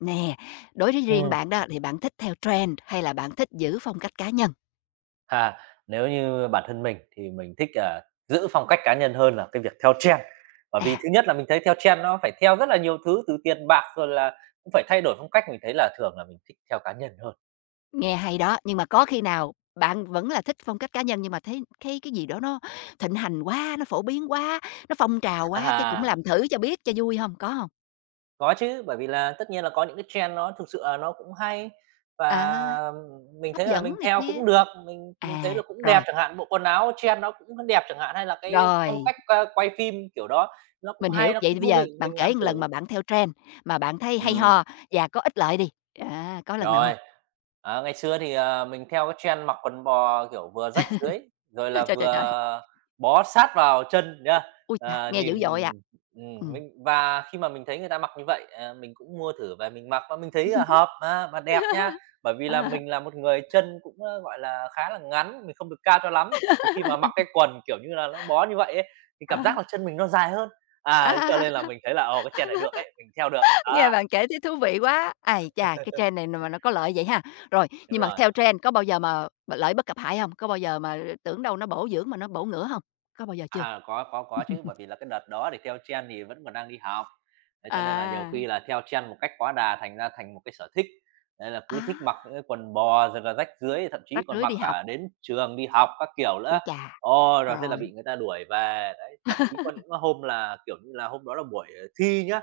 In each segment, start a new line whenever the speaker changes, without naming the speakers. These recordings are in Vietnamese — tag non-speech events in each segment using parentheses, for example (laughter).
Nè, đối với riêng
Ừm,
bạn đó thì bạn thích theo trend hay là bạn thích giữ phong cách cá nhân?
ha, Nếu như bản thân mình thì mình thích, giữ phong cách cá nhân hơn là cái việc theo trend. Bởi
À,
vì thứ nhất là mình thấy theo trend nó phải theo rất là nhiều thứ, từ tiền bạc rồi là cũng phải thay đổi phong cách, mình thấy là thường là mình thích theo cá nhân hơn.
nghe hay đó, nhưng mà có khi nào bạn vẫn là thích phong cách cá nhân nhưng mà thấy thấy cái gì đó nó thịnh hành quá, nó phổ biến quá, nó phong trào quá, cái cũng
À.
làm thử cho biết cho vui không? Có không?
Có chứ, bởi vì là tất nhiên là có những cái trend nó thực sự là nó cũng hay
À,
và mình
hấp
thấy là
dẫn
mình
này
theo
kia.
cũng được, mình thấy
À,
là cũng đẹp
rồi,
chẳng hạn, bộ quần áo trend nó cũng đẹp chẳng hạn, hay là cái phong
rồi,
cách, quay phim kiểu đó, nó cũng
mình hiểu.
hay, nó
Vậy
cũng
thì bây
thú
giờ
vị,
bạn
mình làm
kể một lần
thử.
mà bạn theo trend mà bạn thấy hay
Ừm.
ho và có ích lợi đi. À, có lần nào không?
Rồi, ngày xưa thì, mình theo cái trend mặc quần bò, kiểu, vừa rách dưới, rồi
(laughs)
là
Trời, trời, trời!
vừa bó sát vào chân nhá.
Ui chà,
Ờ,
nghe dữ
nhìn
dội à! Ừm.
mình và khi mà mình thấy người ta mặc như vậy, mình cũng mua thử về mình mặc và mình thấy là hợp mà và đẹp nhá.
(laughs)
Bởi vì là
À.
mình là một người chân cũng, gọi là, khá là ngắn, mình không được cao cho lắm, thì khi mà mặc cái quần, kiểu như là, nó bó như vậy ấy, thì cảm giác
À.
là chân mình nó dài hơn.
À,
À, cho nên là mình thấy là, ồ, cái trend này được ấy, mình theo được.
(laughs) nghe
Đó,
bạn kể thấy thú vị quá. Ái chà, cái trend này
(laughs)
mà nó có lợi vậy ha. Rồi,
đúng
nhưng mà
rồi.
theo trend có bao giờ mà lợi bất cập hại không? Có bao giờ mà tưởng đâu nó bổ dưỡng mà nó bổ ngửa không? Có bao giờ chưa?
À, có chứ, bởi vì là cái đợt đó thì theo trend thì vẫn còn đang đi học, thế cho nên là nhiều
À,
khi là theo trend một cách quá đà thành ra thành một cái sở thích. Nên là
á,
cứ thích mặc những cái quần bò rồi là rách rưới, thậm chí
rách
còn
rưới
mặc
đi học.
cả đến trường đi học các kiểu nữa.
Ui chà,
Ồ, rồi thế là
rồi,
bị người ta đuổi về, đấy, thậm chí có những hôm là, kiểu như là, hôm đó là buổi, thi nhá,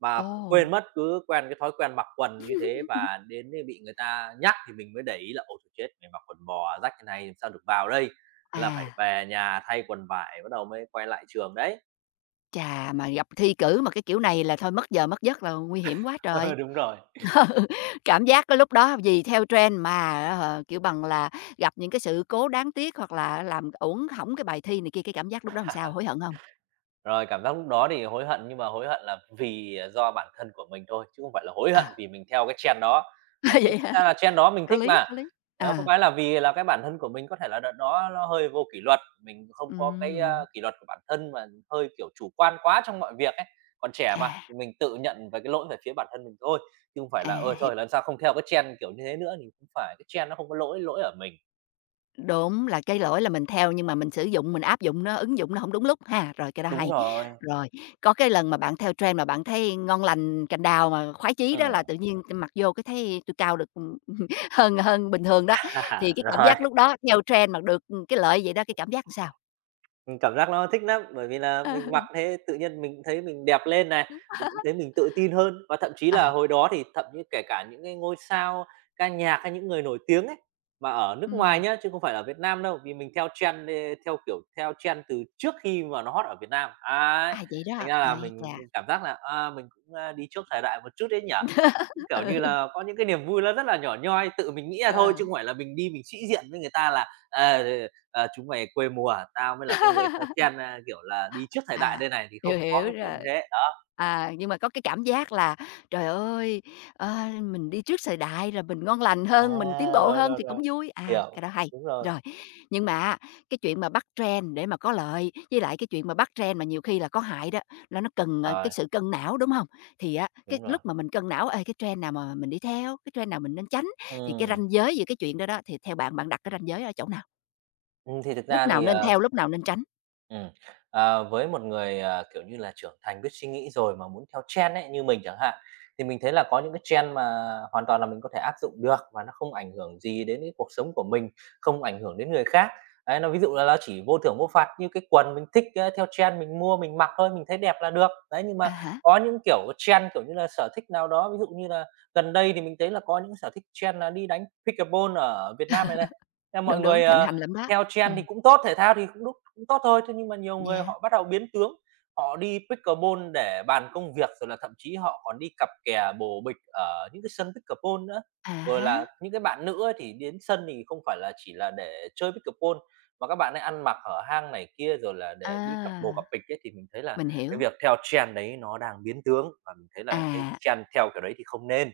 mà cũng
ồ,
quên mất, cứ quen cái thói quen mặc quần như thế
(laughs)
và đến ấy bị người ta nhắc thì mình mới để ý là "Ồ trời, chết, mình mặc quần bò rách thế này làm sao được vào đây?" Thế là
à.
phải về nhà thay quần vải bắt đầu mới quay lại trường đấy. (laughs)
Chà, mà gặp thi cử mà cái kiểu này là thôi mất giờ mất giấc là nguy hiểm quá trời.
Ờ, đúng rồi.
(laughs) Cảm giác cái lúc đó vì theo trend mà á, kiểu bằng là, gặp những cái sự cố đáng tiếc hoặc là làm uổng hỏng cái bài thi này kia, cái cảm giác lúc đó làm sao, hối hận không?
Rồi cảm giác lúc đó thì hối hận nhưng mà hối hận là vì, do bản thân của mình thôi, chứ không phải là hối
Ờ,
hận vì mình theo cái trend đó.
(laughs)
Bởi vì
vậy
thực
hả?
ra là trend đó mình
Có
thích
lý,
mà.
có lý.
Đó, có
Ờ,
cái là vì là cái bản thân của mình có thể là đợt đó nó hơi vô kỷ luật, mình không có cái,
ừm,
kỷ luật của bản thân mà hơi, kiểu, chủ quan quá trong mọi việc ấy. Còn trẻ mà,
à,
thì mình tự nhận về cái lỗi về phía bản thân mình thôi, chứ không phải
à,
là "Ơi
hiểu.
thôi lần sau không theo cái trend kiểu như thế nữa" thì cũng phải, cái trend nó không có lỗi, lỗi ở mình.
Đúng, là cái lỗi là mình theo nhưng mà mình sử dụng, mình áp dụng nó, ứng dụng nó không đúng lúc ha, rồi cái đó
Đúng
hay.
rồi.
Rồi, có cái lần mà bạn theo trend mà bạn thấy ngon lành cành đào mà khoái chí đó là
Ừm,
tự nhiên mặc vô cái thấy tui cao được, (laughs) hơn hơn bình thường đó, thì
(laughs)
cái cảm
rồi,
giác lúc đó theo trend mà được, cái lợi vậy đó, cái cảm giác làm sao?
mình cảm giác nó thích lắm, bởi vì là mình mặc
(laughs)
thế tự nhiên mình thấy mình đẹp lên này, mình cũng thấy mình tự tin hơn và thậm chí là
À,
hồi đó thì thậm như kể cả những cái ngôi sao ca nhạc hay những người nổi tiếng ấy, mà ở nước ngoài
ừm,
nhá, chứ không phải ở Việt Nam đâu, vì mình theo trend theo trend từ trước khi mà nó hot ở Việt Nam, ấy,
à, vậy đó,
thành ra là
ai
mình
chà!
cảm giác là, mình cũng, đi trước thời đại một chút đấy nhỉ? Cũng,
(laughs)
kiểu
Ừ,
như là, có những cái niềm vui nó rất là nhỏ nhoi, tự mình nghĩ ra thôi
ờ.
chứ không phải là mình đi mình sĩ diện với người ta là, "Ờ, chúng mày quê mùa, tao mới là cái người theo
(laughs)
trend, kiểu là, đi trước thời đại
À,
đây này" thì không
hiểu,
có
hiểu
cái chuyện
rồi.
như thế, đó.
À, nhưng mà có cái cảm giác là "Trời ơi, ờ, mình đi trước thời đại rồi mình ngon lành
À,
hơn, mình tiến bộ
rồi,
hơn"
rồi,
thì cũng
rồi,
vui, à,
hiểu,
cái đó hay.
đúng rồi.
Rồi, nhưng mà á, cái chuyện mà bắt trend để mà có lợi, với lại cái chuyện mà bắt trend mà nhiều khi là có hại đó, là nó cần, ờ, cái
Rồi,
sự cân não, đúng không? Thì á, cái
đúng rồi.
lúc mà mình cân não, ê, cái trend nào mà mình đi theo, cái trend nào mình nên tránh, thì cái
Ừm,
ranh giới giữa cái chuyện đó đó, thì theo bạn, bạn đặt cái ranh giới ở chỗ nào?
thì thực
Lúc
ra
nào
thì,
nên theo, lúc nào nên tránh?
Ừm, với một người, kiểu như là, trưởng thành biết suy nghĩ rồi mà muốn theo trend ấy, như mình chẳng hạn, thì mình thấy là có những cái trend mà hoàn toàn là mình có thể áp dụng được và nó không ảnh hưởng gì đến cái cuộc sống của mình, không ảnh hưởng đến người khác. Đấy, nó ví dụ là nó chỉ vô thưởng vô phạt như cái quần mình thích, theo trend mình mua mình mặc thôi, mình thấy đẹp là được. Đấy, nhưng
À
mà
hả?
có những kiểu trend, kiểu như là, sở thích nào đó, ví dụ như là gần đây thì mình thấy là có những sở thích trend là đi đánh pickleball ở Việt Nam này này. Thế mọi
Đúng, đúng,
người,
thịnh hành lắm đó.
theo trend thì cũng tốt, thể thao thì cũng đúng, cũng tốt thôi. Thế nhưng mà nhiều người
Dạ.
họ bắt đầu biến tướng, họ đi pickleball để bàn công việc, rồi là thậm chí họ còn đi cặp kè bồ bịch ở những cái sân pickleball nữa.
À
Rồi
há,
là những cái bạn nữ ấy thì đến sân thì không phải là chỉ là để chơi pickleball, mà các bạn ấy ăn mặc ở hang này kia, rồi là để đi cặp bồ
à,
cặp bịch ấy, thì mình thấy là
mình hiểu.
cái việc theo trend đấy nó đang biến tướng và mình thấy là cái
À,
trend theo kiểu đấy thì không nên.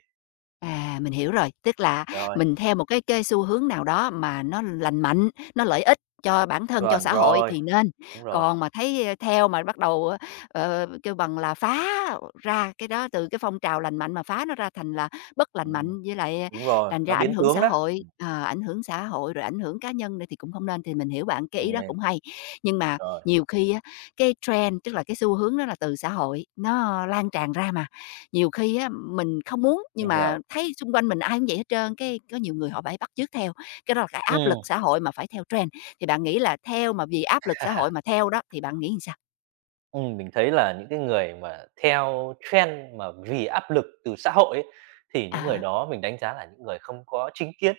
À, mình hiểu rồi, tức là
Rồi,
mình theo một cái xu hướng nào đó mà nó lành mạnh, nó lợi ích cho bản thân, cho
chuẩn
xã hội
rồi,
thì nên,
đúng rồi,
còn mà thấy, ơ, theo mà bắt đầu, kêu bằng là, phá ra cái đó từ cái phong trào lành mạnh mà phá nó ra thành là bất lành
ừm,
mạnh, với lại,
đúng rồi,
thành ra
nó biến tướng đó,
ảnh hưởng xã hội rồi ảnh hưởng cá nhân nữa thì cũng không nên, thì mình hiểu bạn, cái ý
không
đó
nên,
cũng hay. Nhưng mà
rồi.
nhiều khi á, cái trend, tức là cái xu hướng đó là từ xã hội, nó lan tràn ra mà, nhiều khi á, mình không muốn nhưng
Mình
mà
hiểu.
thấy xung quanh mình ai cũng vậy hết trơn, cái có nhiều người họ phải bắt chước theo, cái đó là cái áp
Ừm.
lực xã hội mà phải theo trend. Thì bạn nghĩ là theo mà vì áp lực xã hội mà theo đó thì bạn nghĩ làm sao?
Mình thấy là những cái người mà theo trend mà vì áp lực từ xã hội ấy, thì
À
những người
há,
đó mình đánh giá là những người không có chính kiến.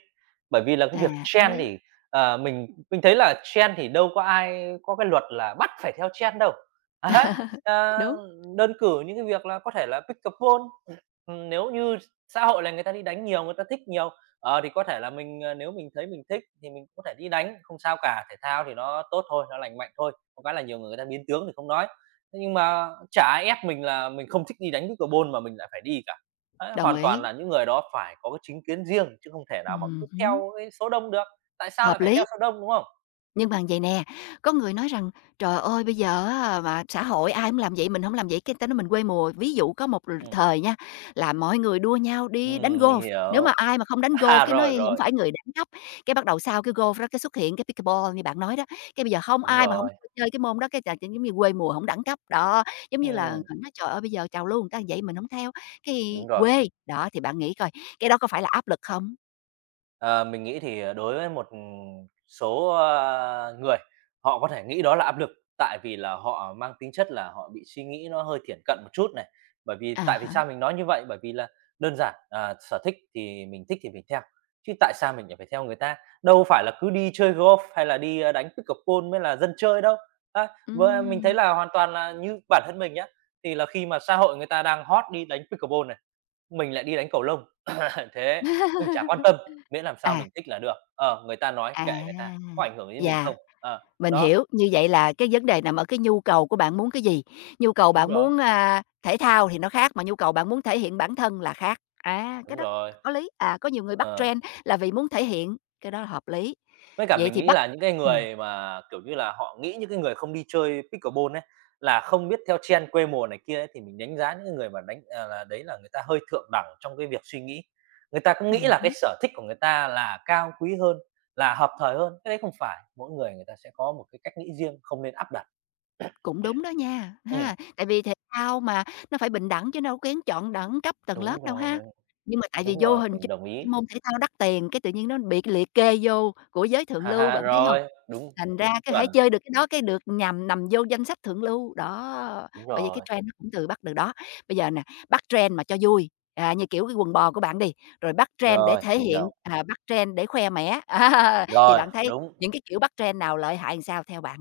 Bởi vì là cái việc
à, có
trend
lý.
thì, mình thấy là trend thì đâu có ai có cái luật là bắt phải theo trend đâu. (laughs) Đấy,
(laughs)
ờ,
Đúng,
đơn cử những cái việc là có thể là pickleball, nếu như xã hội là người ta đi đánh nhiều, người ta thích nhiều, thì có thể là nếu mình thấy mình thích thì mình có thể đi đánh, không sao cả. Thể thao thì nó tốt thôi, nó lành mạnh thôi, có cái là nhiều người người ta biến tướng thì không nói. Thế nhưng mà chả ai ép mình là mình không thích đi đánh pickleball mà mình lại phải đi cả. Đấy,
đồng
hoàn toàn
ý.
là những người đó phải có cái chính kiến riêng chứ không thể nào mà cứ
Hứm,
theo cái số đông được. Tại sao lại
hợp
phải
lý.
theo số đông, đúng không?
Nhưng mà vậy nè, có người nói rằng "Trời ơi, bây giờ á mà xã hội ai cũng làm vậy, mình không làm vậy cái người ta nói mình quê mùa." Ví dụ có một
Ừm,
thời nha, là mọi người đua nhau đi đánh
ừm,
golf,
mình
nếu mà
hiểu.
ai mà không đánh golf
À,
cái
rồi,
nói không
rồi,
phải người đẳng cấp, cái bắt đầu sau cái golf đó cái xuất hiện cái pickleball như bạn nói đó, cái bây giờ không
đúng
ai mà không
rồi.
chơi cái môn đó cái là giống như quê mùa không đẳng cấp. Đó, giống như là
Ừm,
nói "Trời ơi, bây giờ trào lưu người ta vậy mình không theo, cái
đúng rồi.
quê." Đó, thì bạn nghĩ coi, cái đó có phải là áp lực không?
Ờ, mình nghĩ thì, đối với một số, người, họ có thể nghĩ đó là áp lực, tại vì là họ mang tính chất là họ bị suy nghĩ nó hơi thiển cận một chút này. Bởi vì
À
tại vì
hả?
sao mình nói như vậy? Bởi vì là đơn giản, sở thích thì mình theo, chứ tại sao mình lại phải theo người ta? Đâu phải là cứ đi chơi golf hay là đi, đánh pickleball mới là dân chơi đâu. Á, với mình thấy
Ừm,
là hoàn toàn là như bản thân mình nhá, thì là khi mà xã hội người ta đang hot đi đánh pickleball này, mình lại đi đánh cầu lông. (laughs) Thế mình chả quan tâm, miễn làm sao
à,
mình thích là được. Ờ, người ta nói
à,
kệ người ta, có ảnh hưởng đến mình
yeah.
không? Ờ,
Mình
đó,
hiểu, như vậy là cái vấn đề nằm ở cái nhu cầu của bạn muốn cái gì. Nhu cầu
đúng
bạn
rồi,
muốn, thể thao thì nó khác, mà nhu cầu bạn muốn thể hiện bản thân là khác. À, cái
đúng
đó
rồi.
có lý, à, có nhiều người bắt
Ờ,
trend là vì muốn thể hiện, cái đó là hợp lý.
với cả
Vậy
mình
thì
nghĩ
bắt
là những cái
ừm,
người mà, kiểu như là, họ nghĩ những cái người không đi chơi pickleball ấy, là không biết theo trend quê mùa này kia ấy, thì mình đánh giá những cái người mà là đấy là người ta hơi thượng đẳng trong cái việc suy nghĩ. Người ta cũng nghĩ
ừm
là cái sở thích của người ta là cao quý hơn, là hợp thời hơn, cái đấy không phải, mỗi người người ta sẽ có một cái cách nghĩ riêng, không nên áp đặt.
cũng đúng đó nha,
Ừm,
ha, tại vì thể thao mà, nó phải bình đẳng chứ đâu có kén chọn đẳng cấp tầng
đúng
lớp đâu ha.
rồi.
Nhưng mà tại vì
Đúng
vô
rồi,
hình
mình
chung
đồng
cái
ý.
môn thể thao đắt tiền, cái tự nhiên nó bị liệt kê vô của giới thượng
Ha
lưu,
ha,
bạn thấy không?
rồi, đúng,
Thành ra cái hãy
chuẩn,
chơi được cái đó, cái được nhằm nằm vô danh sách thượng lưu, đó.
đúng
Bởi vì cái
rồi,
trend nó cũng từ bắt từ đó. Bây giờ nè, bắt trend mà cho vui, à, như kiểu cái quần bò của bạn đi, rồi bắt trend để
rồi,
thể
mình hiểu.
hiện, à, bắt trend để khoe mẽ, (laughs) à, thì
Rồi,
bạn thấy
đúng,
những cái kiểu bắt trend nào lợi hại làm sao theo bạn?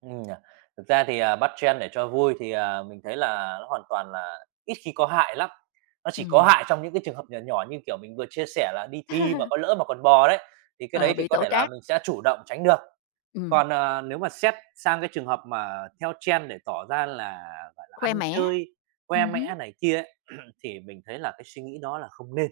nhỉ. Thực ra thì, bắt trend để cho vui thì, mình thấy là nó hoàn toàn là ít khi có hại lắm. Nó chỉ có
Ừm,
hại trong những cái trường hợp nhỏ nhỏ như, kiểu, mình vừa chia sẻ là đi thi mà có lỡ mà còn bò đấy, thì cái
ờ,
đấy thì
bị
có
tổ
thể là
trác,
mình sẽ chủ động tránh được.
ừm,
Còn, nếu mà xét sang cái trường hợp mà theo trend để tỏ ra là, gọi là,
khoe
ăn
mẽ,
chơi, khoe
hứm,
mẽ này kia ấy, thì mình thấy là cái suy nghĩ đó là không nên.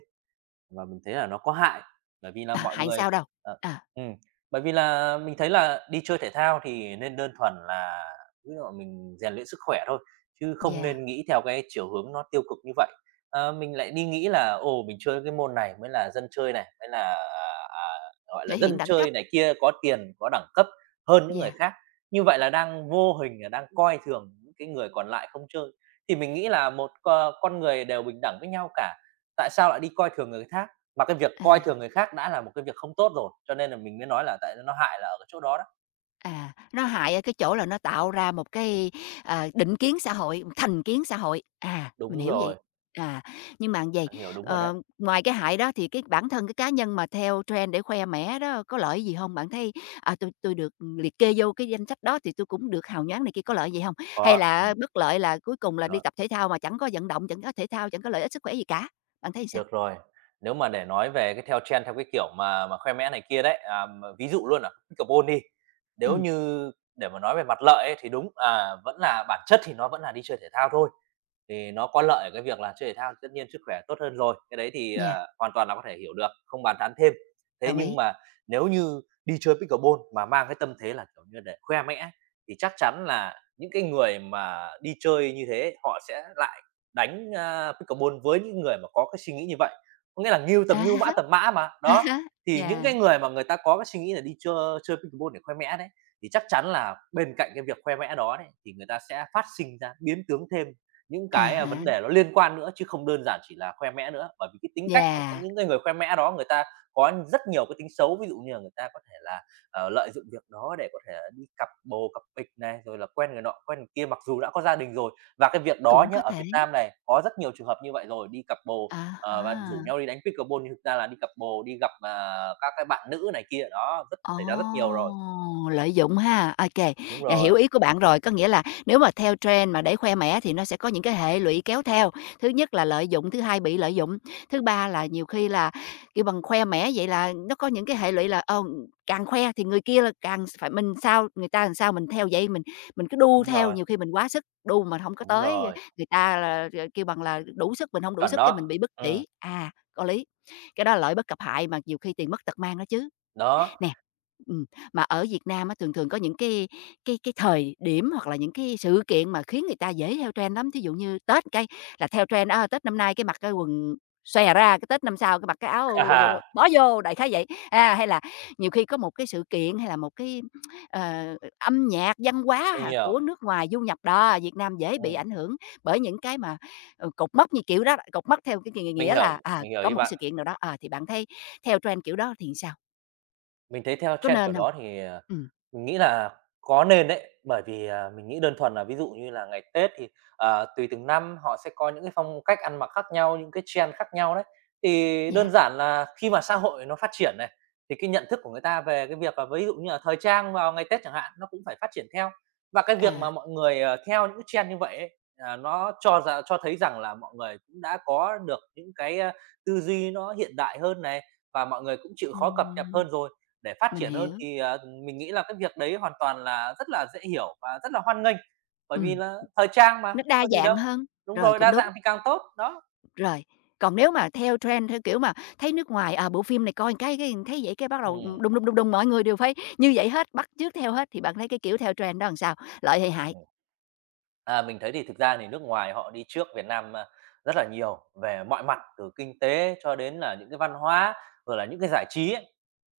Và mình thấy là nó có hại, bởi vì là
à,
mọi
hại
người
sao đâu?
ờ,
À,
ừm, bởi vì là mình thấy là đi chơi thể thao thì nên đơn thuần là ví dụ mình rèn luyện sức khỏe thôi, chứ không
yeah,
nên nghĩ theo cái chiều hướng nó tiêu cực như vậy. Mình lại đi nghĩ là "Ồ, mình chơi cái môn này mới là dân chơi này, mới là, gọi là,
thể hiện
dân
đẳng cấp,
chơi này kia, có tiền, có đẳng cấp hơn những người
yeah,
khác." Như vậy là đang vô hình là đang coi thường những cái người còn lại không chơi. Thì mình nghĩ là một c con người đều bình đẳng với nhau cả. Tại sao lại đi coi thường người khác? Mà cái việc
à.
coi thường người khác đã là một cái việc không tốt rồi, cho nên là mình mới nói là tại nó hại là ở cái chỗ đó đó.
À, nó hại ở cái chỗ là nó tạo ra một cái, định kiến xã hội, thành kiến xã hội. À, mình
Đúng
hiểu
rồi,
vậy. À, nhưng mà vầy,
bạn hiểu đúng rồi đấy.
ngoài cái hại đó thì cái bản thân cái cá nhân mà theo trend để khoe mẽ đó có lợi gì không? Bạn thấy, à, tui được liệt kê vô cái danh sách đó thì tôi cũng được hào nhoáng" này kia, có lợi gì không? Hay
Có,
là bất lợi là cuối cùng là đi
rồi,
tập thể thao mà chẳng có vận động, chẳng có thể thao, chẳng có lợi ích sức khỏe gì cả? Bạn thấy sao?
được rồi. Nếu mà để nói về cái theo trend theo cái kiểu mà khoe mẽ này kia đấy, mà ví dụ luôn là pickleball đi, nếu
Ừ,
như để mà nói về mặt lợi ấy thì đúng, vẫn là bản chất thì nó vẫn là đi chơi thể thao thôi. Thì nó có lợi ở cái việc là chơi thể thao thì tất nhiên sức khỏe tốt hơn rồi, cái đấy thì,
yeah,
hoàn toàn là có thể hiểu được, không bàn tán thêm. Thế
đồng
nhưng
ý.
mà nếu như đi chơi pickleball mà mang cái tâm thế là, kiểu như, để khoe mẽ thì chắc chắn là những cái người mà đi chơi như thế họ sẽ lại đánh, pickleball với những người mà có cái suy nghĩ như vậy. Có nghĩa là ngưu
À
tầm ngưu,
ha
mã
ha,
tầm mã mà,
à
đó,
há, (laughs)
thì những cái
yeah,
người mà người ta có cái suy nghĩ là đi chơi chơi pickleball để khoe mẽ đấy, thì chắc chắn là bên cạnh cái việc khoe mẽ đó đấy, thì người ta sẽ phát sinh ra, biến tướng thêm những
à
cái,
ha,
vấn đề nó liên quan nữa chứ không đơn giản chỉ là khoe mẽ nữa, bởi vì cái tính cách của
yeah,
những cái người khoe mẽ đó người ta có rất nhiều cái tính xấu. Ví dụ như là người ta có thể là, lợi dụng việc đó để có thể là đi cặp bồ cặp bịch này, rồi là quen người nọ, quen người kia mặc dù đã có gia đình rồi. Và cái việc đó
cũng
nhá,
có
ở
thể.
Việt Nam này có rất nhiều trường hợp như vậy rồi, đi cặp bồ,
À
và rủ
ha.
nhau đi đánh pickleball nhưng thực ra là đi cặp bồ, đi gặp, các cái bạn nữ này kia, đó, rất
Ồ,
xảy ra rất nhiều rồi.
lợi dụng ha. OK kê,
Đúng
à, hiểu
rồi,
ý của bạn rồi. Có nghĩa là nếu mà theo trend mà để khoe mẽ thì nó sẽ có những cái hệ lụy kéo theo. Thứ nhất là lợi dụng, thứ hai bị lợi dụng, thứ ba là nhiều khi là, kêu bằng, khoe mẽ vậy là nó có những cái hệ lụy là, càng khoe thì người kia là càng phải mình sao người ta làm sao mình theo vậy, mình cứ đu
đúng
theo,
rồi,
nhiều khi mình quá sức, đu mà không có
đúng
tới,
rồi,
người ta là, kêu bằng là, đủ sức, mình không đủ
chuẩn
sức cái
đó.
mình bị bất
Ừm,
chỉ. À, có lý. Cái đó là lợi bất cập hại mà nhiều khi tiền mất tật mang đó chứ.
đó.
Nè, ừm, mà ở Việt Nam á, thường thường có những cái thời điểm hoặc là những cái sự kiện mà khiến người ta dễ theo trend lắm. Thí dụ như Tết cái là theo trend, Tết năm nay cái mặc cái quần xòe ra, cái Tết năm sau cái mặc cái
(laughs)
áo
À,
bó vô, đại khái vậy. À, hay là nhiều khi có một cái sự kiện hay là một cái, âm nhạc, văn hóa
mình hiểu.
của nước ngoài du nhập, đó, Việt Nam dễ bị
Ừm,
ảnh hưởng bởi những cái mà, cột mốc như kiểu đó, cột mốc theo cái
mình
nghĩa
hiểu,
là, à,
mình hiểu
có
ý
một cái
bạn.
sự kiện nào đó, thì bạn thấy theo trend kiểu đó thì sao?
Mình thấy theo
Có
trend
nên
kiểu
hông?
đó thì,
Ừm,
mình nghĩ là có nên đấy, bởi vì, mình nghĩ đơn thuần là ví dụ như là ngày Tết thì, tùy từng năm họ sẽ có những cái phong cách ăn mặc khác nhau, những cái trend khác nhau đấy. Thì
yeah,
đơn giản là khi mà xã hội nó phát triển này, thì cái nhận thức của người ta về cái việc là ví dụ như là thời trang vào ngày Tết chẳng hạn, nó cũng phải phát triển theo. Và cái việc mà
à.
mọi người, theo những cái trend như vậy ấy, nó cho thấy rằng là mọi người cũng đã có được những cái, tư duy nó hiện đại hơn này, và mọi người cũng chịu khó cập nhật
Ừm.
hơn rồi để phát
Mình
triển hơn
hiểu,
thì, mình nghĩ là cái việc đấy hoàn toàn là rất là dễ hiểu và rất là hoan nghênh, bởi vì
ừm,
là thời trang mà,
nó đa
có gì
dạng
đâu.
hơn,
Đúng
rồi,
rồi,
cũng
đa
đúng,
dạng thì càng tốt, đó.
rồi. Còn nếu mà theo trend, theo kiểu mà thấy nước ngoài, à, bộ phim này coi cái thấy vậy cái bắt đầu
Ừm,
đùng, đùng, đùng, đùng mọi người đều phải như vậy hết, bắt chước theo hết, thì bạn thấy cái kiểu theo trend đó làm sao? Lợi hay hại?
Mình thấy thì thực ra thì nước ngoài họ đi trước Việt Nam, rất là nhiều về mọi mặt, từ kinh tế cho đến là những cái văn hóa, rồi là những cái giải trí ấy.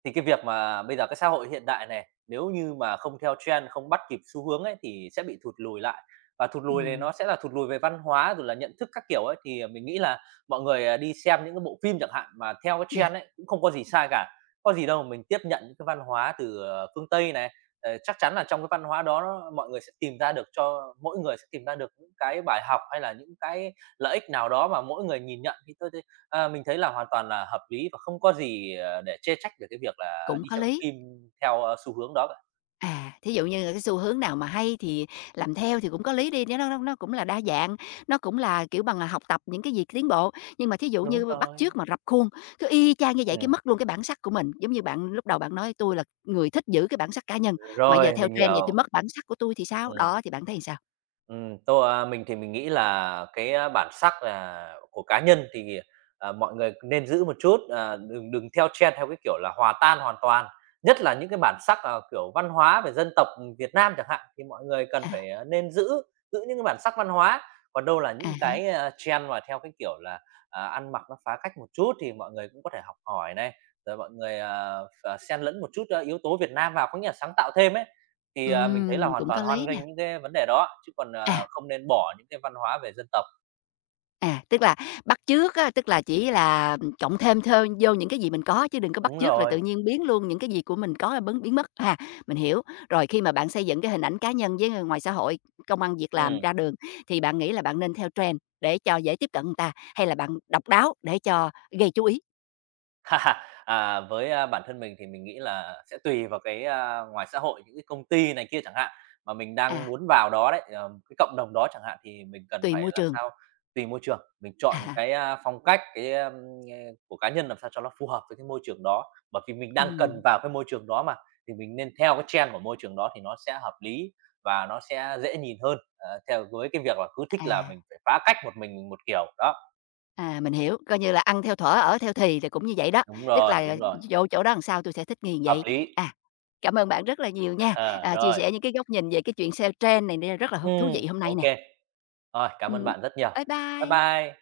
Thì cái việc mà bây giờ cái xã hội hiện đại này, nếu như mà không theo trend, không bắt kịp xu hướng ấy thì sẽ bị thụt lùi lại, và thụt lùi này
Ừm,
nó sẽ là thụt lùi về văn hóa, rồi là nhận thức các kiểu ấy. Thì, mình nghĩ là mọi người, đi xem những cái bộ phim chẳng hạn mà theo cái
yeah,
trend ấy, cũng không có gì sai cả, có gì đâu mình tiếp nhận những cái văn hóa từ, phương Tây này. Chắc chắn là trong cái văn hóa đó nó mọi người sẽ tìm ra được cho mỗi người sẽ tìm ra được những cái bài học hay là những cái lợi ích nào đó mà mỗi người nhìn nhận thì mình thấy là hoàn toàn là hợp lý và không có gì, để chê trách về cái việc là
cũng
đi
có
xem
lý.
phim theo, xu hướng đó cả.
À, thí dụ như là cái xu hướng nào mà hay thì làm theo thì cũng có lý đi, nó cũng là đa dạng, nó cũng là, kiểu bằng là, học tập những cái gì tiến bộ. Nhưng mà thí dụ
Đúng
như bắt
rồi,
chước mà rập khuôn, cứ y chang như vậy cái
ừm.
mất luôn cái bản sắc của mình. Giống như bạn lúc đầu bạn nói tôi là người thích giữ cái bản sắc cá nhân, mà giờ
Rồi,
theo
mình
trend vậy tui
hiểu,
mất bản sắc của tôi thì sao?
ừm.
Đó, thì bạn thấy sao?
Mình thì mình nghĩ là cái, bản sắc là của cá nhân thì, mọi người nên giữ một chút, đừng đừng theo trend theo cái kiểu là hòa tan hoàn toàn. Nhất là những cái bản sắc, kiểu, văn hóa về dân tộc, Việt Nam chẳng hạn, thì mọi người cần
À,
phải, nên giữ giữ những cái bản sắc văn hóa. Còn đâu là
à
những
há,
cái, trend mà theo cái kiểu là, ăn mặc nó phá cách một chút thì mọi người cũng có thể học hỏi này, rồi mọi người, à, ph xen lẫn một chút, yếu tố Việt Nam vào, có nghĩa là sáng tạo thêm ấy. Thì, mình thấy là hoàn
cũng có
toàn hoan
lý nè.
nghênh những cái vấn đề đó, chứ còn,
À.
không nên bỏ những cái văn hóa về dân tộc.
À, tức là bắt chước á, tức là chỉ là, cộng thêm thơ vô những cái gì mình có chứ đừng có bắt
Đúng
chước rồi
rồi,
tự nhiên biến luôn những cái gì của mình có là bấn biến mất ha. Mình hiểu. Rồi khi mà bạn xây dựng cái hình ảnh cá nhân với người ngoài xã hội, công ăn việc làm,
ừm.
ra đường thì bạn nghĩ là bạn nên theo trend để cho dễ tiếp cận người ta, hay là bạn độc đáo để cho gây chú ý?
(laughs) Với, bản thân mình thì mình nghĩ là sẽ tùy vào cái, ngoài xã hội những cái công ty này kia chẳng hạn, mà mình đang
À,
muốn vào đó đấy, cái cộng đồng đó chẳng hạn, thì mình cần
tùy
phải
môi
làm
trường.
sao tùy môi trường, mình
À
chọn
há,
cái, phong cách, cái, của cá nhân làm sao cho nó phù hợp với cái môi trường đó. Bởi vì mình đang cần vào cái môi trường đó mà, thì mình nên theo cái trend của môi trường đó thì nó sẽ hợp lý và nó sẽ dễ nhìn hơn, theo với cái việc là cứ thích là
à.
mình phải phá cách một mình một kiểu. Đó,
À, mình hiểu, coi như là ăn theo thuở, ở theo thì cũng như vậy đó, tức là à,
đúng rồi,
vô chỗ đó làm sao tôi sẽ thích nghi
hợp
vậy.
lý.
À, cảm ơn bạn rất là nhiều nha,
Ờ,
à, chia
rồi.
sẻ những cái góc nhìn về cái chuyện sale trend này nè rất là
Ừ,
thú vị hôm nay
OK.
nè.
Rồi, cảm ơn
Ừm,
bạn rất nhiều.
bye
Bye
bye.
bye.